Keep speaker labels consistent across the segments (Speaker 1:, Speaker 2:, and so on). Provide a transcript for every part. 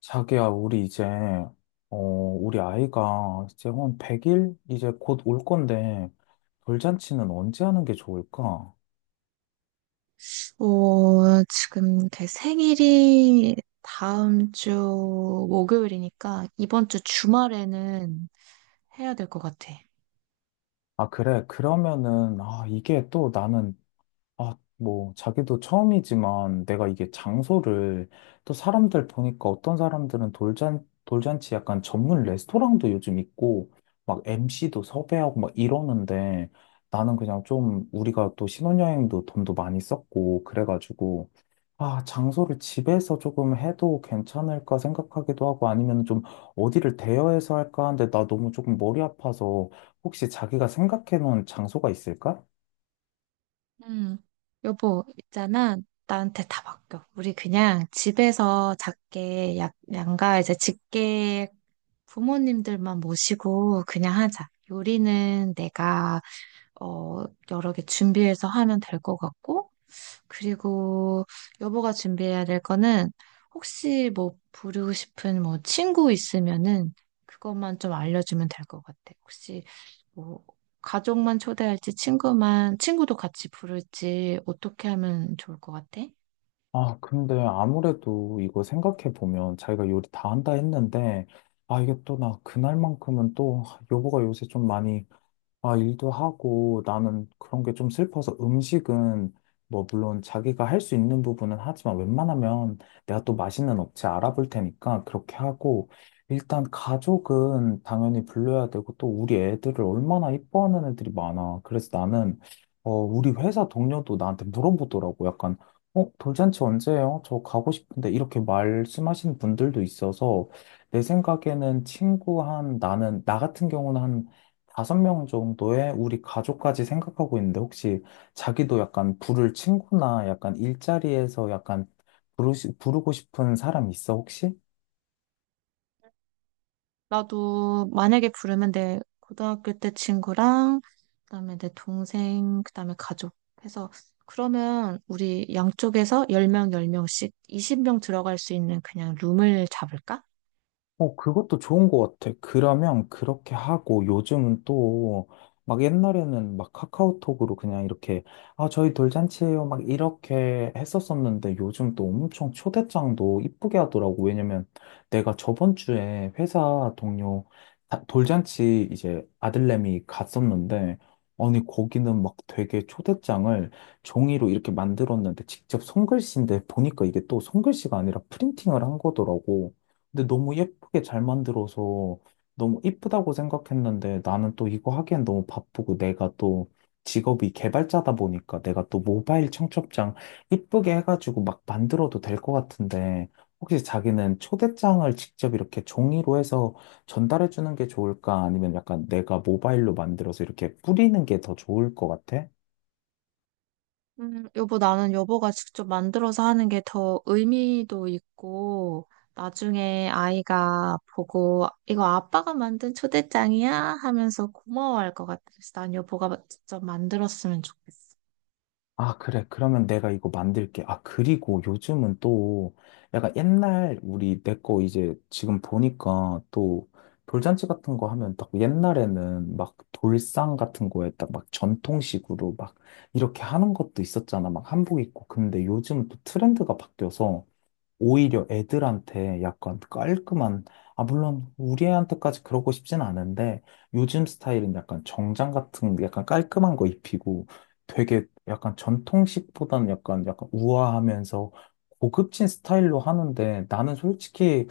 Speaker 1: 자기야, 우리 이제, 우리 아이가 이제 한 100일? 이제 곧 올 건데, 돌잔치는 언제 하는 게 좋을까?
Speaker 2: 어, 지금 제 생일이 다음 주 목요일이니까 이번 주 주말에는 해야 될 것 같아.
Speaker 1: 아, 그래. 그러면은, 아, 이게 또 나는, 아, 뭐, 자기도 처음이지만 내가 이게 장소를, 또 사람들 보니까 어떤 사람들은 돌잔치 약간 전문 레스토랑도 요즘 있고, 막 MC도 섭외하고 막 이러는데, 나는 그냥 좀 우리가 또 신혼여행도 돈도 많이 썼고, 그래가지고, 아, 장소를 집에서 조금 해도 괜찮을까 생각하기도 하고 아니면 좀 어디를 대여해서 할까 하는데 나 너무 조금 머리 아파서, 혹시 자기가 생각해 놓은 장소가 있을까?
Speaker 2: 음, 여보, 있잖아. 나한테 다 맡겨. 우리 그냥 집에서 작게 양가 이제 직계 부모님들만 모시고 그냥 하자. 요리는 내가 어, 여러 개 준비해서 하면 될 것 같고. 그리고 여보가 준비해야 될 거는 혹시 뭐 부르고 싶은 뭐 친구 있으면은 그것만 좀 알려주면 될 것 같아. 혹시 뭐 가족만 초대할지 친구만 친구도 같이 부를지 어떻게 하면 좋을 것 같아?
Speaker 1: 아, 근데 아무래도 이거 생각해 보면 자기가 요리 다 한다 했는데, 아, 이게 또 나 그날만큼은 또 여보가 요새 좀 많이, 아, 일도 하고 나는 그런 게 좀 슬퍼서 음식은 뭐 물론 자기가 할 수 있는 부분은 하지만 웬만하면 내가 또 맛있는 업체 알아볼 테니까 그렇게 하고, 일단 가족은 당연히 불러야 되고, 또 우리 애들을 얼마나 이뻐하는 애들이 많아. 그래서 나는, 우리 회사 동료도 나한테 물어보더라고. 약간, 돌잔치 언제예요? 저 가고 싶은데 이렇게 말씀하시는 분들도 있어서, 내 생각에는 친구 한 나는 나 같은 경우는 5명 정도의 우리 가족까지 생각하고 있는데, 혹시 자기도 약간 부를 친구나 약간 일자리에서 약간 부르고 싶은 사람 있어, 혹시?
Speaker 2: 나도 만약에 부르면 내 고등학교 때 친구랑 그다음에 내 동생 그다음에 가족 해서 그러면 우리 양쪽에서 10명 10명씩 20명 들어갈 수 있는 그냥 룸을 잡을까?
Speaker 1: 어, 그것도 좋은 것 같아. 그러면 그렇게 하고, 요즘은 또 막 옛날에는 막 카카오톡으로 그냥 이렇게, 아, 저희 돌잔치예요. 막 이렇게 했었었는데, 요즘 또 엄청 초대장도 이쁘게 하더라고. 왜냐면 내가 저번 주에 회사 동료 돌잔치 이제 아들내미 갔었는데, 아니 거기는 막 되게 초대장을 종이로 이렇게 만들었는데 직접 손글씨인데 보니까 이게 또 손글씨가 아니라 프린팅을 한 거더라고. 근데 너무 예쁘게 잘 만들어서 너무 이쁘다고 생각했는데, 나는 또 이거 하기엔 너무 바쁘고, 내가 또 직업이 개발자다 보니까 내가 또 모바일 청첩장 이쁘게 해가지고 막 만들어도 될 것 같은데, 혹시 자기는 초대장을 직접 이렇게 종이로 해서 전달해 주는 게 좋을까? 아니면 약간 내가 모바일로 만들어서 이렇게 뿌리는 게 더 좋을 것 같아?
Speaker 2: 여보, 나는 여보가 직접 만들어서 하는 게 더 의미도 있고, 나중에 아이가 보고, 이거 아빠가 만든 초대장이야? 하면서 고마워할 것 같아. 그래서 난 여보가 직접 만들었으면 좋겠어.
Speaker 1: 아, 그래. 그러면 내가 이거 만들게. 아, 그리고 요즘은 또 약간 옛날 우리 내 거 이제 지금 보니까, 또 돌잔치 같은 거 하면 딱 옛날에는 막 돌상 같은 거에 딱 막 전통식으로 막 이렇게 하는 것도 있었잖아. 막 한복 입고. 근데 요즘은 또 트렌드가 바뀌어서 오히려 애들한테 약간 깔끔한, 아, 물론 우리 애한테까지 그러고 싶진 않은데, 요즘 스타일은 약간 정장 같은 약간 깔끔한 거 입히고, 되게 약간 전통식보다는 약간 우아하면서 고급진 스타일로 하는데, 나는 솔직히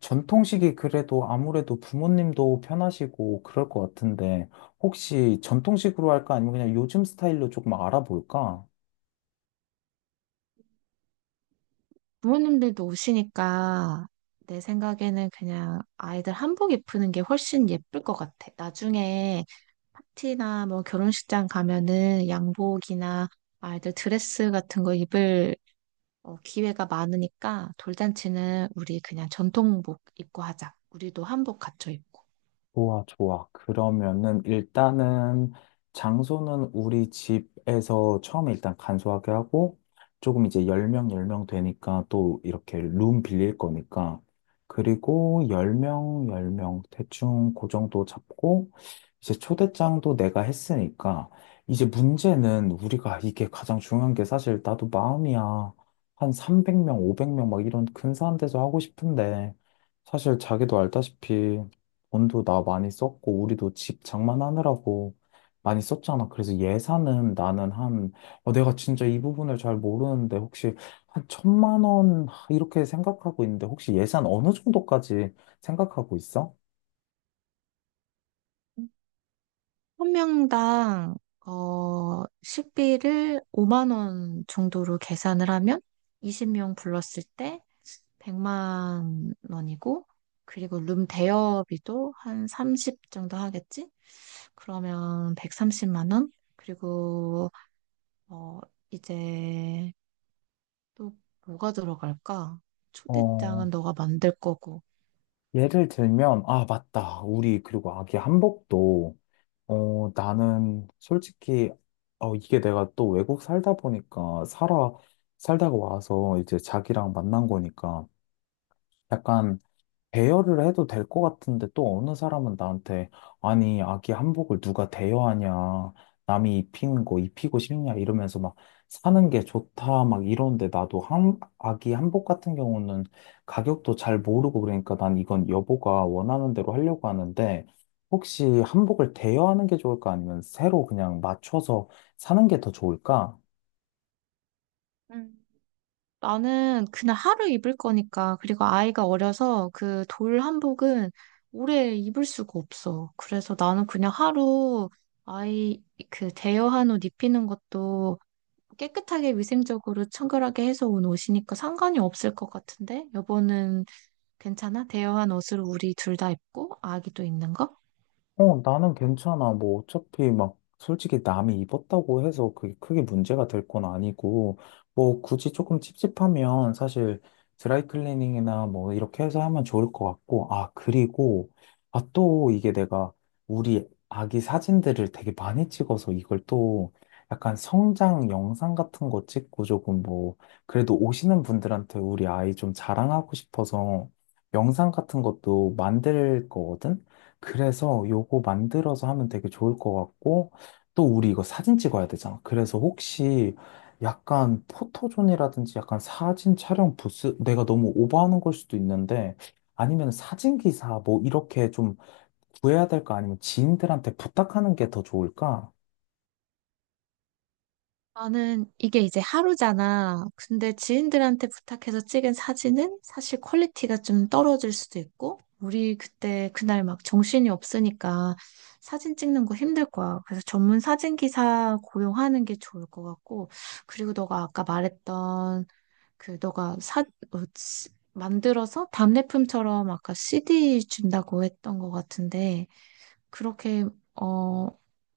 Speaker 1: 전통식이 그래도 아무래도 부모님도 편하시고 그럴 것 같은데, 혹시 전통식으로 할까? 아니면 그냥 요즘 스타일로 조금 알아볼까?
Speaker 2: 부모님들도 오시니까, 내 생각에는 그냥 아이들 한복 입히는 게 훨씬 예쁠 것 같아. 나중에 파티나 뭐 결혼식장 가면은 양복이나 아이들 드레스 같은 거 입을 기회가 많으니까 돌잔치는 우리 그냥 전통복 입고 하자. 우리도 한복 갖춰 입고.
Speaker 1: 좋아, 좋아. 그러면은 일단은 장소는 우리 집에서 처음에 일단 간소하게 하고, 조금 이제 10명, 10명 되니까 또 이렇게 룸 빌릴 거니까, 그리고 10명, 10명 대충 그 정도 잡고, 이제 초대장도 내가 했으니까, 이제 문제는 우리가 이게 가장 중요한 게, 사실 나도 마음이야. 한 300명, 500명 막 이런 근사한 데서 하고 싶은데, 사실 자기도 알다시피 돈도 나 많이 썼고, 우리도 집 장만하느라고 많이 썼잖아. 그래서 예산은 나는 한, 내가 진짜 이 부분을 잘 모르는데, 혹시 한 1,000만 원, 하, 이렇게 생각하고 있는데, 혹시 예산 어느 정도까지 생각하고 있어?
Speaker 2: 한 명당 식비를 5만 원 정도로 계산을 하면 20명 불렀을 때 100만 원이고, 그리고 룸 대여비도 한 30 정도 하겠지? 그러면 130만 원? 그리고 어, 이제 또 뭐가 들어갈까?
Speaker 1: 어,
Speaker 2: 초대장은 너가 만들 거고.
Speaker 1: 예를 들면, 아, 맞다. 우리, 그리고 아기 한복도, 나는 솔직히, 이게 내가 또 외국 살다 보니까, 살다가 와서 이제 자기랑 만난 거니까, 약간 대여를 해도 될 것 같은데, 또 어느 사람은 나한테 아니 아기 한복을 누가 대여하냐, 남이 입힌 거 입히고 싶냐 이러면서 막 사는 게 좋다 막 이러는데, 나도 한 아기 한복 같은 경우는 가격도 잘 모르고 그러니까 난 이건 여보가 원하는 대로 하려고 하는데, 혹시 한복을 대여하는 게 좋을까 아니면 새로 그냥 맞춰서 사는 게 더 좋을까?
Speaker 2: 음. 나는 그냥 하루 입을 거니까, 그리고 아이가 어려서 그 돌 한복은 오래 입을 수가 없어. 그래서 나는 그냥 하루 아이 그 대여한 옷 입히는 것도 깨끗하게 위생적으로 청결하게 해서 온 옷이니까 상관이 없을 것 같은데? 여보는 괜찮아? 대여한 옷으로 우리 둘 다 입고 아기도 입는 거?
Speaker 1: 어, 나는 괜찮아. 뭐, 어차피 막, 솔직히 남이 입었다고 해서 그게 크게 문제가 될 건 아니고, 뭐, 굳이 조금 찝찝하면 사실 드라이클리닝이나 뭐, 이렇게 해서 하면 좋을 것 같고. 아, 그리고, 아, 또 이게 내가 우리 아기 사진들을 되게 많이 찍어서 이걸 또 약간 성장 영상 같은 거 찍고 조금 뭐, 그래도 오시는 분들한테 우리 아이 좀 자랑하고 싶어서 영상 같은 것도 만들 거거든? 그래서 요거 만들어서 하면 되게 좋을 것 같고, 또 우리 이거 사진 찍어야 되잖아. 그래서 혹시 약간 포토존이라든지 약간 사진 촬영 부스, 내가 너무 오버하는 걸 수도 있는데, 아니면 사진기사 뭐 이렇게 좀 구해야 될까? 아니면 지인들한테 부탁하는 게 더 좋을까?
Speaker 2: 나는 이게 이제 하루잖아. 근데 지인들한테 부탁해서 찍은 사진은 사실 퀄리티가 좀 떨어질 수도 있고, 우리 그때 그날 막 정신이 없으니까 사진 찍는 거 힘들 거야. 그래서 전문 사진 기사 고용하는 게 좋을 것 같고, 그리고 너가 아까 말했던 그 너가 사, 어, 시- 만들어서 답례품처럼 아까 CD 준다고 했던 것 같은데, 그렇게 어,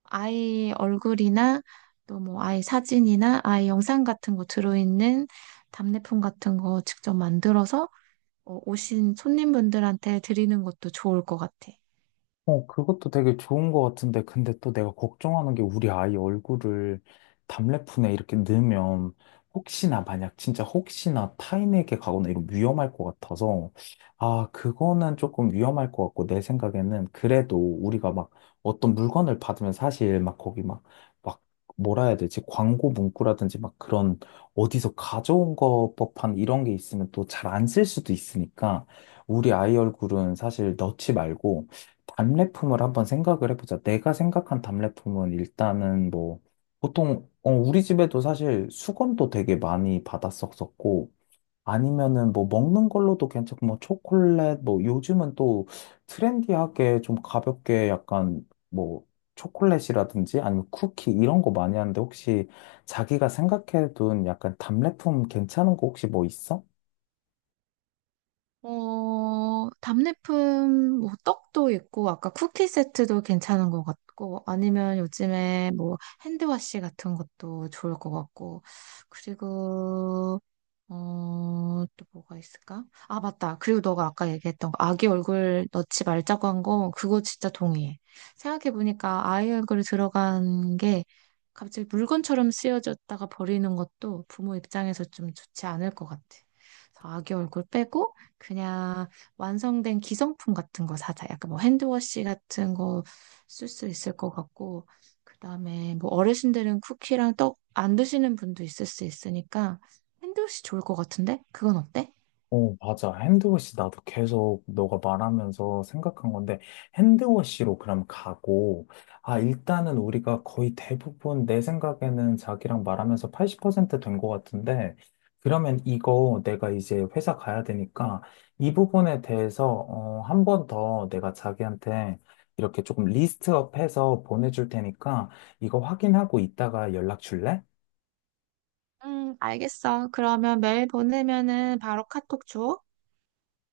Speaker 2: 아이 얼굴이나 또 뭐 아이 사진이나 아이 영상 같은 거 들어있는 답례품 같은 거 직접 만들어서 오신 손님분들한테 드리는 것도 좋을 것 같아.
Speaker 1: 어, 그것도 되게 좋은 것 같은데, 근데 또 내가 걱정하는 게 우리 아이 얼굴을 답례fun에 이렇게 넣으면 혹시나 만약 진짜 혹시나 타인에게 가거나 이런 위험할 것 같아서, 아, 그거는 조금 위험할 것 같고. 내 생각에는 그래도 우리가 막 어떤 물건을 받으면 사실 막 거기 막 뭐라 해야 되지? 광고 문구라든지 막 그런 어디서 가져온 것 법한 이런 게 있으면 또 잘 안 쓸 수도 있으니까, 우리 아이 얼굴은 사실 넣지 말고, 답례품을 한번 생각을 해보자. 내가 생각한 답례품은 일단은 뭐, 보통, 우리 집에도 사실 수건도 되게 많이 받았었었고, 아니면은 뭐 먹는 걸로도 괜찮고, 뭐 초콜릿, 뭐 요즘은 또 트렌디하게 좀 가볍게 약간 뭐 초콜릿이라든지 아니면 쿠키 이런 거 많이 하는데, 혹시 자기가 생각해둔 약간 답례품 괜찮은 거 혹시 뭐 있어?
Speaker 2: 답례품 뭐 떡도 있고 아까 쿠키 세트도 괜찮은 것 같고 아니면 요즘에 뭐 핸드워시 같은 것도 좋을 것 같고. 그리고 또 뭐가 있을까? 아, 맞다. 그리고 너가 아까 얘기했던 거, 아기 얼굴 넣지 말자고 한 거, 그거 진짜 동의해. 생각해보니까 아이 얼굴이 들어간 게 갑자기 물건처럼 쓰여졌다가 버리는 것도 부모 입장에서 좀 좋지 않을 것 같아. 그래서 아기 얼굴 빼고 그냥 완성된 기성품 같은 거 사자. 약간 뭐 핸드워시 같은 거 쓸 수 있을 것 같고, 그다음에 뭐 어르신들은 쿠키랑 떡 안 드시는 분도 있을 수 있으니까 핸드워시 좋을 것 같은데? 그건 어때?
Speaker 1: 어, 맞아. 핸드워시 나도 계속 너가 말하면서 생각한 건데, 핸드워시로 그럼 가고, 아, 일단은 우리가 거의 대부분 내 생각에는 자기랑 말하면서 80%된 것 같은데, 그러면 이거 내가 이제 회사 가야 되니까, 이 부분에 대해서, 한 번 더 내가 자기한테 이렇게 조금 리스트업 해서 보내줄 테니까, 이거 확인하고 이따가 연락 줄래?
Speaker 2: 알겠어. 그러면 메일 보내면은 바로 카톡 줘.